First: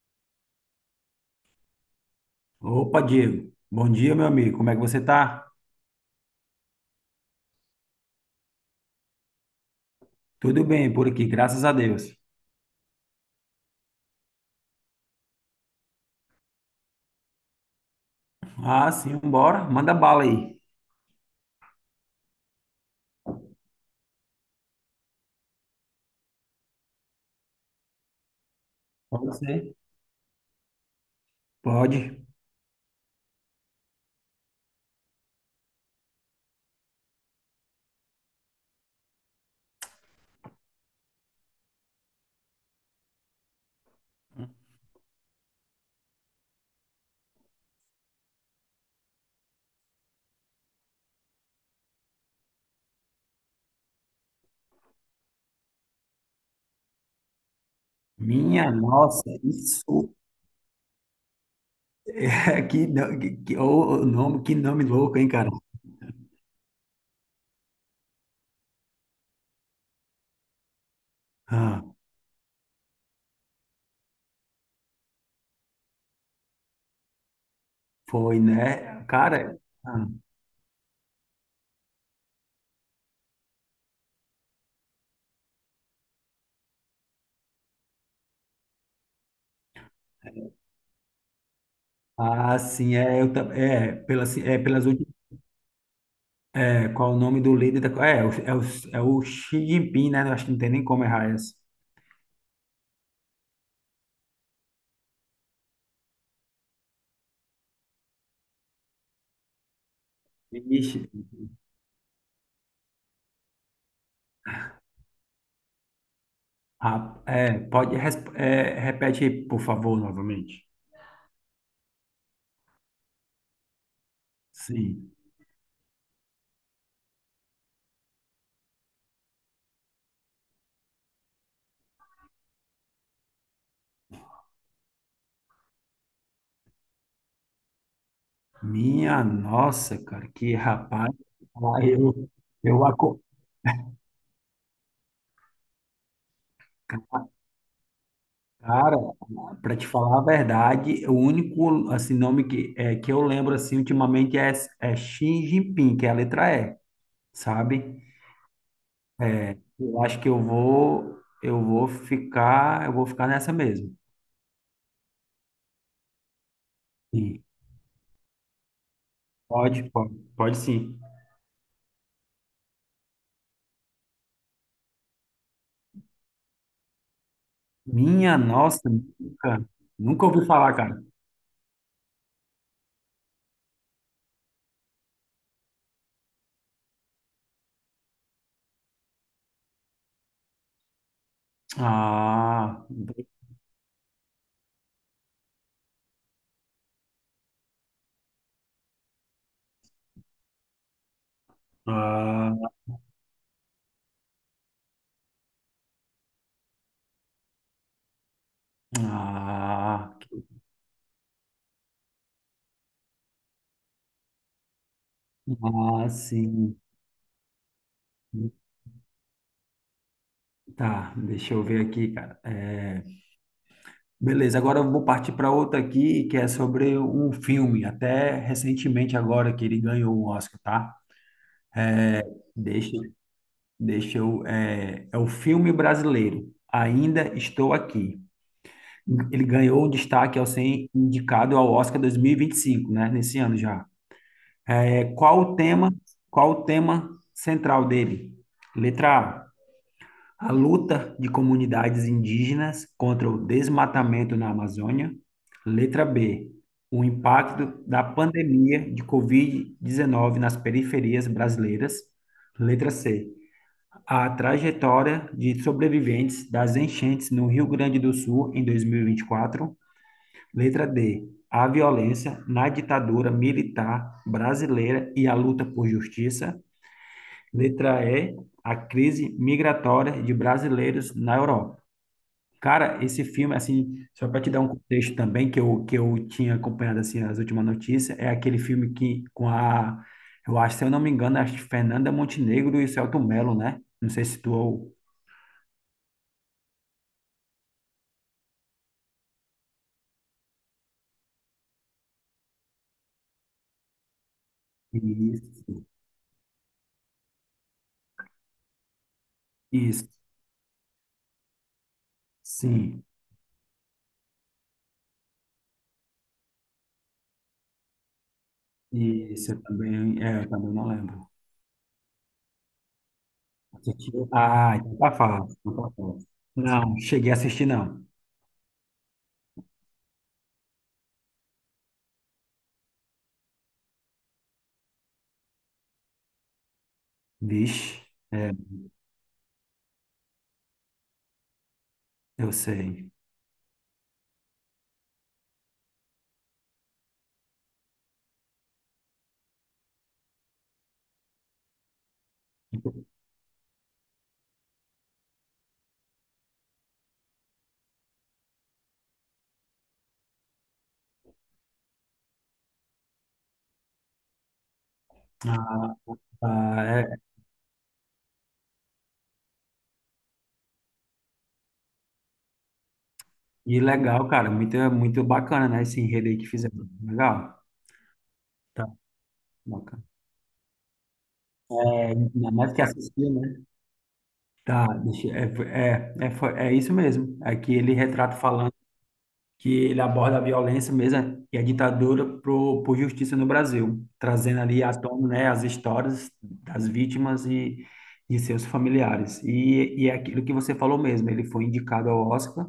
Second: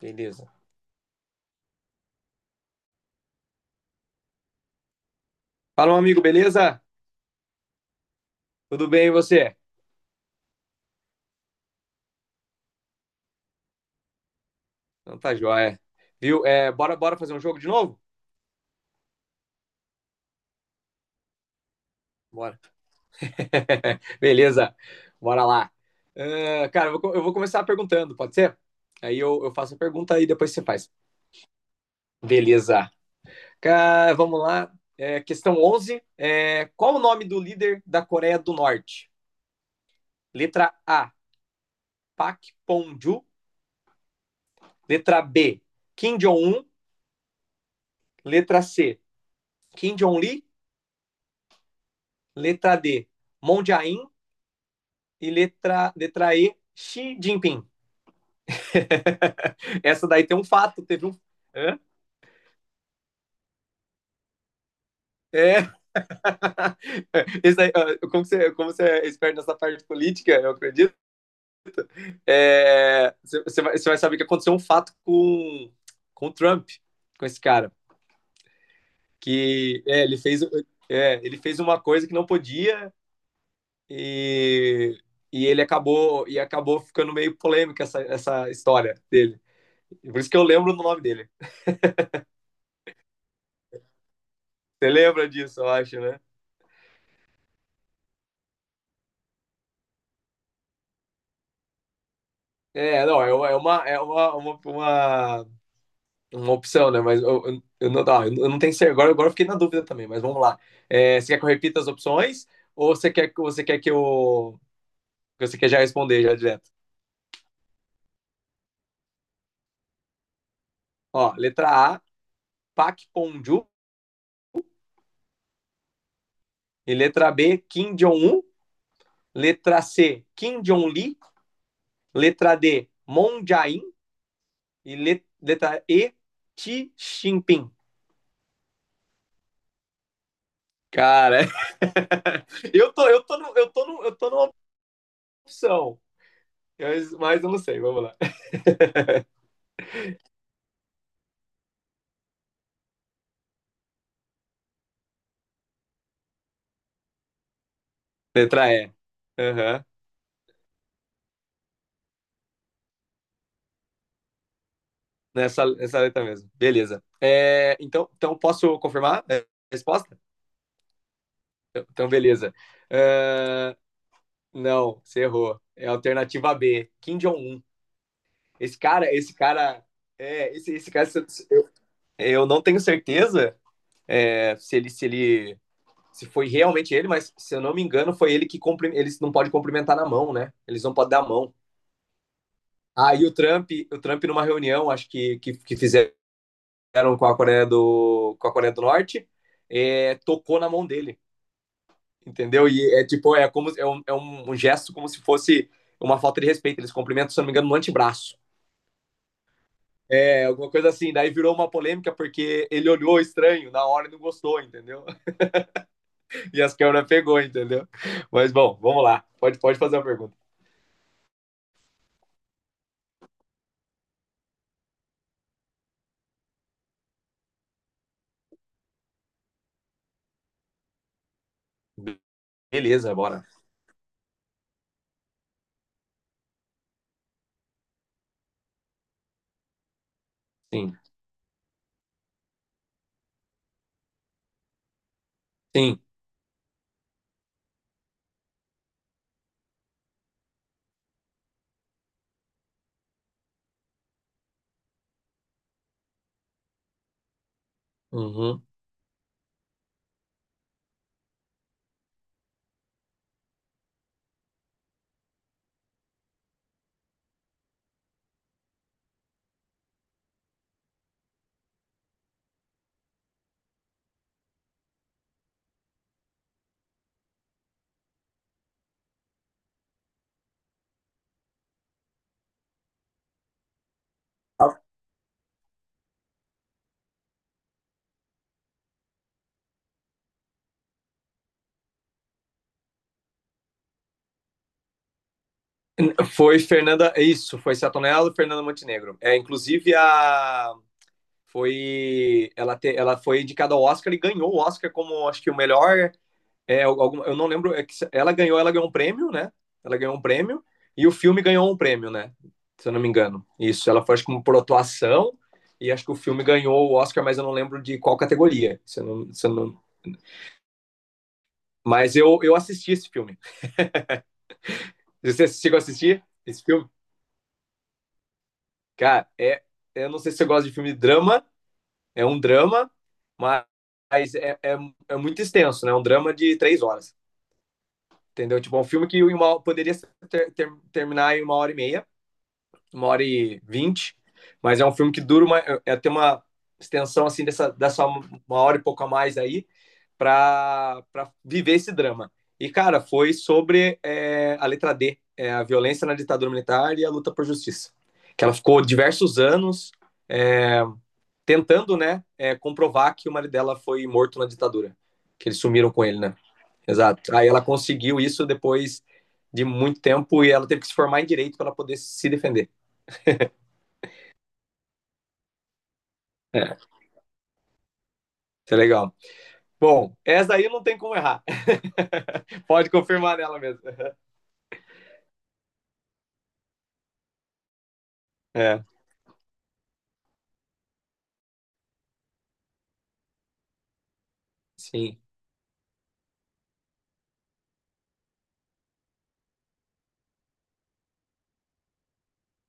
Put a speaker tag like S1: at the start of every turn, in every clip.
S1: Beleza.
S2: Opa, Diego. Bom dia, meu amigo. Como é que você tá?
S1: Fala, um amigo, beleza? Tudo bem e você?
S2: Tudo bem por aqui, graças a Deus.
S1: Então tá joia. Viu? É, bora, bora fazer um jogo de novo?
S2: Ah, sim, bora. Manda bala aí.
S1: Bora. Beleza. Bora lá. Ah, cara, eu vou começar perguntando, pode ser? Aí
S2: Pode
S1: eu
S2: ser?
S1: faço a pergunta e depois você faz.
S2: Pode.
S1: Beleza. Cara, vamos lá. É, questão 11. É, qual o nome do líder da Coreia do Norte? Letra A, Pak Pon-ju. Letra B, Kim Jong-un. Letra C, Kim Jong-li. Letra D, Moon Jae-in. E letra E, Xi Jinping.
S2: Minha nossa,
S1: Essa
S2: isso
S1: daí tem um fato, teve um. Hã?
S2: é que, no- que- ô, ô, nome, que nome louco, hein, cara?
S1: É, esse daí, como você é esperto nessa parte política, eu acredito,
S2: Ah,
S1: é, você vai saber que aconteceu um fato com o Trump, com esse cara,
S2: foi, né? Cara,
S1: que
S2: ah,
S1: é, ele fez uma coisa que não podia e, e acabou ficando meio polêmica essa história dele. Por isso que eu lembro do nome dele.
S2: ah, sim, é, eu, tam- é, pelas
S1: Você
S2: últimas,
S1: lembra disso, eu acho, né?
S2: é, qual o nome do líder da, é, o- é, o, é o Xi Jinping, né? Eu acho que não tem nem como errar essa.
S1: É, não, é uma opção, né? Mas eu não tenho certeza. Agora, eu fiquei na dúvida também, mas vamos lá.
S2: Vixe.
S1: É, você quer que eu repita as opções ou você quer que eu. Que você quer já responder já direto?
S2: Ah, é, pode, é, repete aí, por favor, novamente.
S1: Ó, letra A, Pak Ponju.
S2: Sim.
S1: E letra B, Kim Jong-un. Letra C, Kim Jong-li. Letra D, Moon Jae-in. E letra E, Xi Jinping.
S2: Minha nossa, cara, que rapaz.
S1: Cara,
S2: Ah, Eu, eu, aco-
S1: eu tô, no, eu tô, no, eu tô numa opção. Mas eu não sei, vamos lá.
S2: Cara, para te falar a verdade, o único assim, que eu lembro assim, ultimamente é Xi Jinping, que é a letra E, sabe?
S1: Letra E. Aham.
S2: Eu acho que eu vou ficar, Eu vou ficar nessa mesmo.
S1: Nessa letra mesmo. Beleza.
S2: Sim.
S1: É, então, posso confirmar a
S2: Pode, pode,
S1: resposta?
S2: pode sim.
S1: Então, beleza. É, não, você errou. É a alternativa B, Kim Jong-un.
S2: Minha
S1: Esse
S2: nossa,
S1: cara, esse
S2: nunca,
S1: cara.
S2: nunca ouvi
S1: É, esse,
S2: falar,
S1: esse
S2: cara.
S1: cara, se- se- eu, eu não tenho certeza é, se ele se foi realmente ele, mas se eu não me engano, foi ele que cumpri- eles não podem cumprimentar na mão, né? Eles não podem dar a mão.
S2: Ah,
S1: Aí o Trump numa reunião, acho que fizeram com a Coreia do Norte, é, tocou na mão dele, entendeu?
S2: ah,
S1: E é tipo, é como é um, é um gesto como se fosse uma falta de respeito. Eles cumprimentam, se não me engano, no antebraço.
S2: ah,
S1: É, alguma coisa assim. Daí virou uma polêmica porque ele olhou estranho na hora e não gostou, entendeu?
S2: ah,
S1: E as
S2: sim.
S1: câmeras pegou, entendeu? Mas bom, vamos lá. Pode, pode fazer a pergunta.
S2: Tá, deixa eu ver aqui, cara. É, beleza, agora eu vou partir para outra aqui, que é sobre um filme, até recentemente agora que ele ganhou o Oscar, tá? Deixa,
S1: Beleza, bora.
S2: É o filme brasileiro, Ainda Estou Aqui. Ele ganhou o destaque ao ser
S1: Sim,
S2: indicado ao Oscar dois mil e vinte e cinco, né? Nesse ano já. É qual o tema,
S1: sim.
S2: qual o tema central dele? Letra A, a luta de comunidades indígenas contra o desmatamento na Amazônia. Letra B, o impacto da
S1: Uhum.
S2: pandemia de Covid-19 nas periferias brasileiras. Letra C, a trajetória de sobreviventes das enchentes no Rio Grande do Sul em 2024. Letra D, a violência na ditadura militar brasileira e a luta por justiça. Letra E, a crise migratória de brasileiros na Europa. Cara, esse filme, assim, só para te dar um contexto também, que eu tinha acompanhado, assim, as últimas notícias, é aquele filme eu acho, se eu não me engano, acho que Fernanda Montenegro e o Selton Mello, né? Não sei se tu...
S1: Foi Fernanda, isso, foi Satonello e Fernanda Montenegro. É, inclusive a foi ela, te, ela foi indicada ao Oscar e ganhou o Oscar como acho que o
S2: Isso,
S1: melhor é algum, eu não lembro é que ela ganhou um prêmio, né? Ela
S2: isso,
S1: ganhou um prêmio e o filme ganhou um prêmio, né? Se eu não
S2: sim.
S1: me engano, isso ela foi acho que por atuação, e acho que o filme ganhou o Oscar, mas eu não lembro de qual categoria, se
S2: Isso,
S1: eu
S2: eu
S1: não...
S2: também, é, eu também não lembro.
S1: Mas eu assisti esse filme.
S2: Assistiu? Ah, então tá
S1: Você
S2: fácil, então
S1: chegou a
S2: tá
S1: assistir
S2: fácil.
S1: esse filme.
S2: Não, cheguei a assistir, não.
S1: Cara, é, eu não sei se você gosta de filme de drama. É um drama, mas é, é, é muito extenso, né? É um drama de 3 horas.
S2: Vixe, é,
S1: Entendeu? Tipo, é um filme que uma, poderia terminar em uma hora e meia,
S2: eu
S1: uma
S2: sei.
S1: hora e vinte, mas é um filme que dura uma. É, tem uma extensão assim dessa, uma hora e pouco a mais aí para viver esse drama. E, cara, foi sobre é, a letra D, é, a violência na ditadura militar e a luta por justiça. Que ela ficou diversos anos é, tentando, né, é, comprovar que o marido dela foi morto na ditadura. Que eles
S2: Ah,
S1: sumiram com ele, né?
S2: ah, é,
S1: Exato. Aí ela conseguiu isso depois de muito tempo e ela teve que se formar em direito para poder se defender.
S2: e legal, cara, muito, muito bacana, né, esse enredo aí que
S1: É,
S2: fizemos. Legal?
S1: isso é
S2: Tá,
S1: legal.
S2: bacana.
S1: Bom, essa aí não tem como errar.
S2: É, ainda mais que
S1: Pode
S2: assistir,
S1: confirmar nela
S2: né?
S1: mesmo.
S2: Tá, deixa, é, é, é, foi- é Isso mesmo. Aqui ele retrata falando
S1: É,
S2: que ele aborda a violência mesmo né, e a ditadura pro, por justiça no Brasil, trazendo ali à
S1: sim,
S2: tona, né, as histórias das vítimas e de seus familiares. E é aquilo que você falou mesmo, ele foi indicado ao Oscar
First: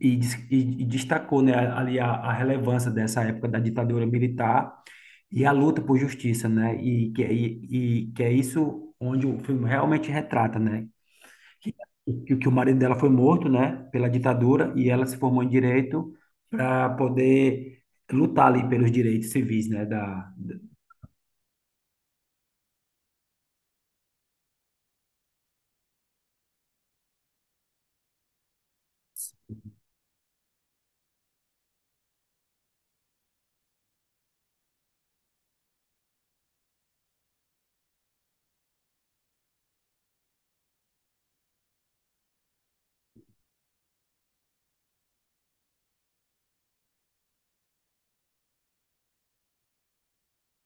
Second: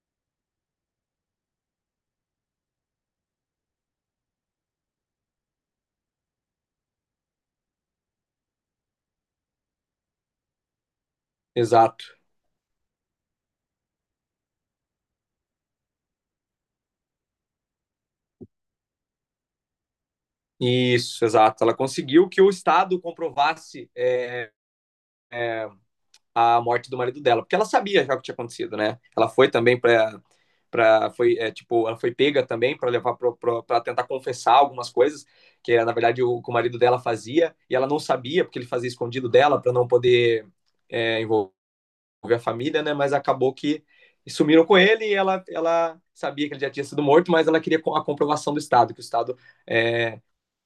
S2: e destacou, né, ali a relevância dessa época da ditadura militar e a luta por justiça, né, e que é isso onde o filme realmente retrata, né, que,
S1: exato.
S2: que o marido dela foi morto, né, pela ditadura e ela se formou em direito para poder lutar ali pelos direitos civis, né,
S1: Isso, exato. Ela conseguiu que o Estado comprovasse é, a morte do marido dela, porque ela sabia já o que tinha acontecido, né? Ela foi também para para foi é, tipo ela foi pega também para levar para tentar confessar algumas coisas que na verdade o marido dela fazia e ela não sabia porque ele fazia escondido dela para não poder é, envolver a família, né? Mas acabou que sumiram com ele, e ela ela sabia que ele já tinha sido morto, mas ela queria a comprovação do estado, que o estado é,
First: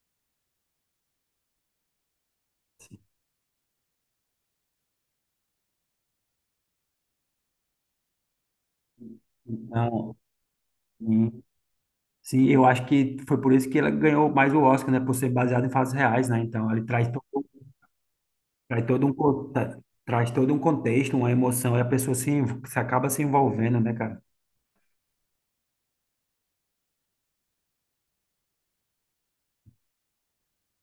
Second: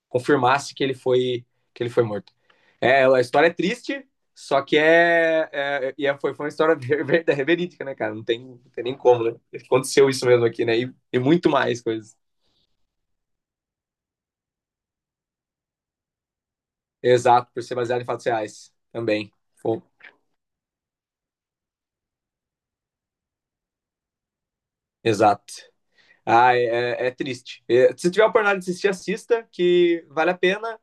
S1: confirmasse que ele foi morto. É, a história é triste, só que é, é, é foi, foi uma história verídica, né, cara? Não tem, não tem nem como, né? Aconteceu
S2: então,
S1: isso mesmo aqui, né? E
S2: sim,
S1: muito mais coisas.
S2: sim, eu acho que foi por isso que ela ganhou mais o Oscar, né, por ser baseado em fatos reais, né, então ele traz todo
S1: Exato, por ser baseado em fatos reais
S2: Traz todo um,
S1: também.
S2: con- tra-
S1: Bom,
S2: traz todo um contexto, uma emoção, e a pessoa se, env- se acaba se envolvendo, né, cara?
S1: exato. Ah, é, é é triste. É, se tiver a oportunidade de assistir, assista, que vale a pena.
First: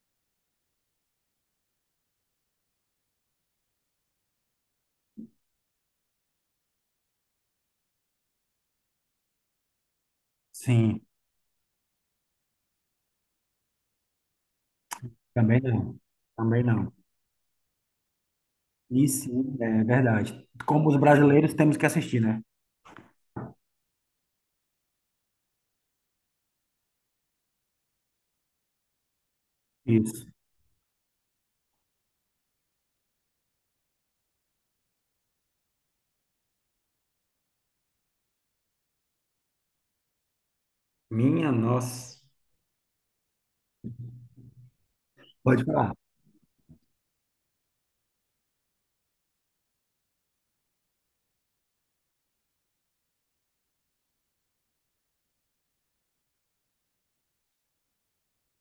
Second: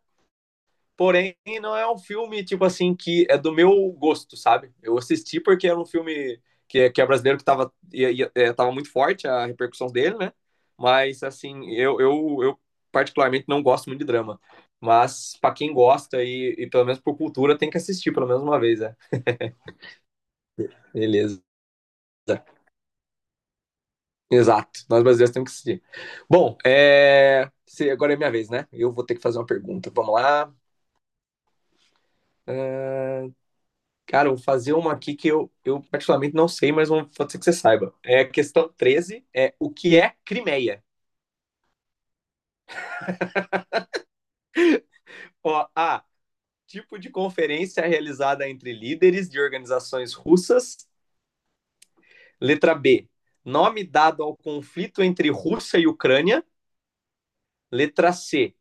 S1: Porém, não é um filme, tipo assim, que é do meu gosto, sabe? Eu assisti porque era um filme que é brasileiro que tava, tava muito forte a repercussão dele, né?
S2: Sim,
S1: Mas, assim, eu particularmente não gosto muito de drama. Mas, pra
S2: também
S1: quem
S2: não.
S1: gosta
S2: Também
S1: e pelo
S2: não.
S1: menos por cultura, tem que assistir pelo menos uma vez, né?
S2: E sim, é verdade. Como os
S1: Beleza.
S2: brasileiros temos que assistir, né?
S1: Exato. Nós brasileiros temos que assistir. Bom, é... se- agora é minha vez, né? Eu vou ter que fazer uma pergunta. Vamos
S2: Isso.
S1: lá. Cara, eu vou fazer uma aqui que eu particularmente não sei, mas vou- pode ser que você saiba. É a questão 13. É o que é Crimeia?
S2: Minha nossa. Pode
S1: Ó,
S2: falar.
S1: A, tipo de conferência realizada entre líderes de organizações russas. Letra B, nome dado ao conflito entre Rússia e Ucrânia. Letra C,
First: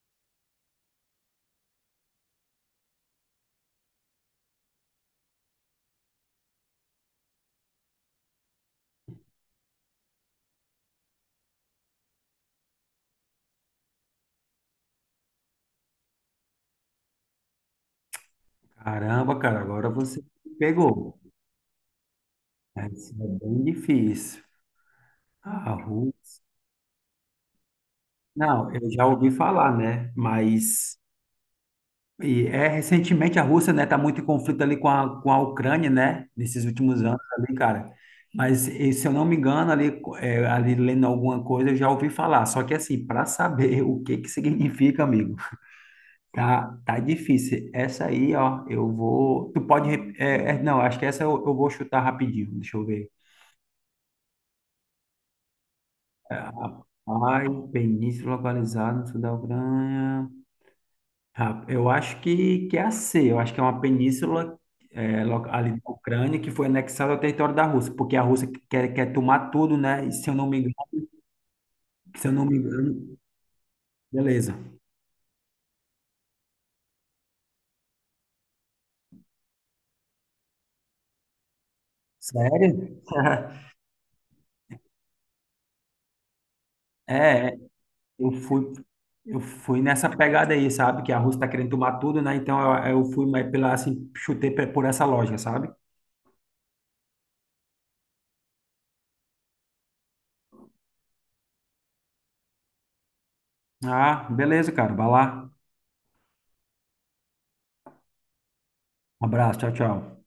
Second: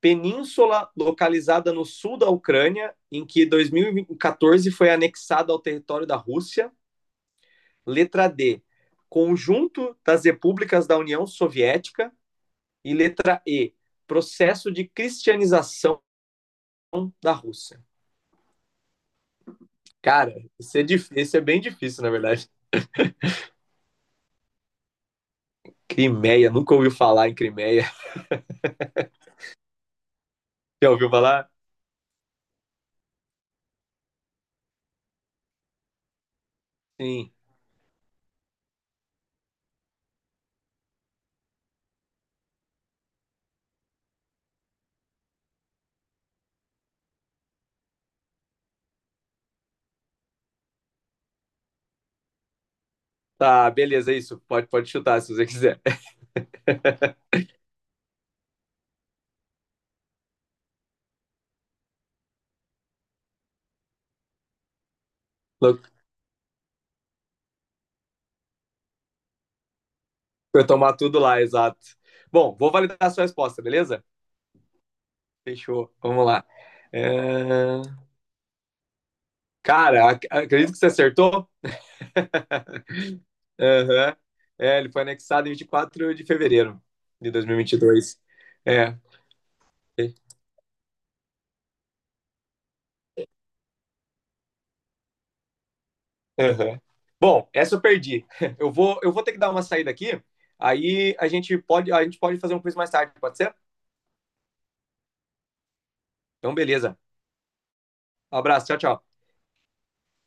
S1: península localizada no sul da Ucrânia, em que 2014 foi anexada ao território da Rússia. Letra D, conjunto das repúblicas da União Soviética. E letra E, processo de cristianização da Rússia.
S2: Caramba, cara, agora você
S1: Cara,
S2: me pegou.
S1: isso é bem difícil, na verdade.
S2: Isso é bem difícil. A Rússia.
S1: Crimeia, nunca ouviu falar em Crimeia.
S2: Não, eu já ouvi falar, né?
S1: Já
S2: Mas
S1: ouviu falar?
S2: e é, recentemente a Rússia, né, tá muito em conflito ali com a Ucrânia, né, nesses últimos anos
S1: Sim.
S2: ali, cara. Mas e, se eu não me engano, ali, é, ali lendo alguma coisa, eu já ouvi falar. Só que assim, para saber o que que significa, amigo, tá, tá difícil. Essa aí, ó, eu vou. Tu pode. Rep- É, é, não, acho que essa eu vou chutar rapidinho. Deixa eu ver.
S1: Tá, beleza, é isso. Pode, pode chutar se você quiser.
S2: É, ai, península localizada no sul da Ucrânia. Que é a C, eu acho que é uma península ali
S1: Eu
S2: da Ucrânia que foi anexada ao território da Rússia, porque a Rússia quer tomar tudo, né? E se eu não me engano,
S1: tomar tudo lá, exato.
S2: se eu não
S1: Bom,
S2: me
S1: vou validar a
S2: engano,
S1: sua resposta, beleza?
S2: beleza.
S1: Fechou. Vamos lá. É, cara, ac- acredito que você acertou.
S2: Sério?
S1: Aham. É, ele foi anexado em 24 de fevereiro de dois
S2: É,
S1: mil
S2: é,
S1: e vinte e dois.
S2: eu fui,
S1: É,
S2: eu fui nessa pegada aí, sabe? Que a Rússia tá querendo tomar tudo, né? Então eu fui mais pela, assim, por essa lógica, sabe?
S1: aham. Bom, essa eu perdi. Eu vou ter que dar uma saída aqui. Aí a gente pode fazer um quiz mais tarde, pode ser?
S2: Ah, beleza, cara, vai lá.
S1: Então, beleza. Um abraço, tchau, tchau.
S2: Um abraço, tchau, tchau.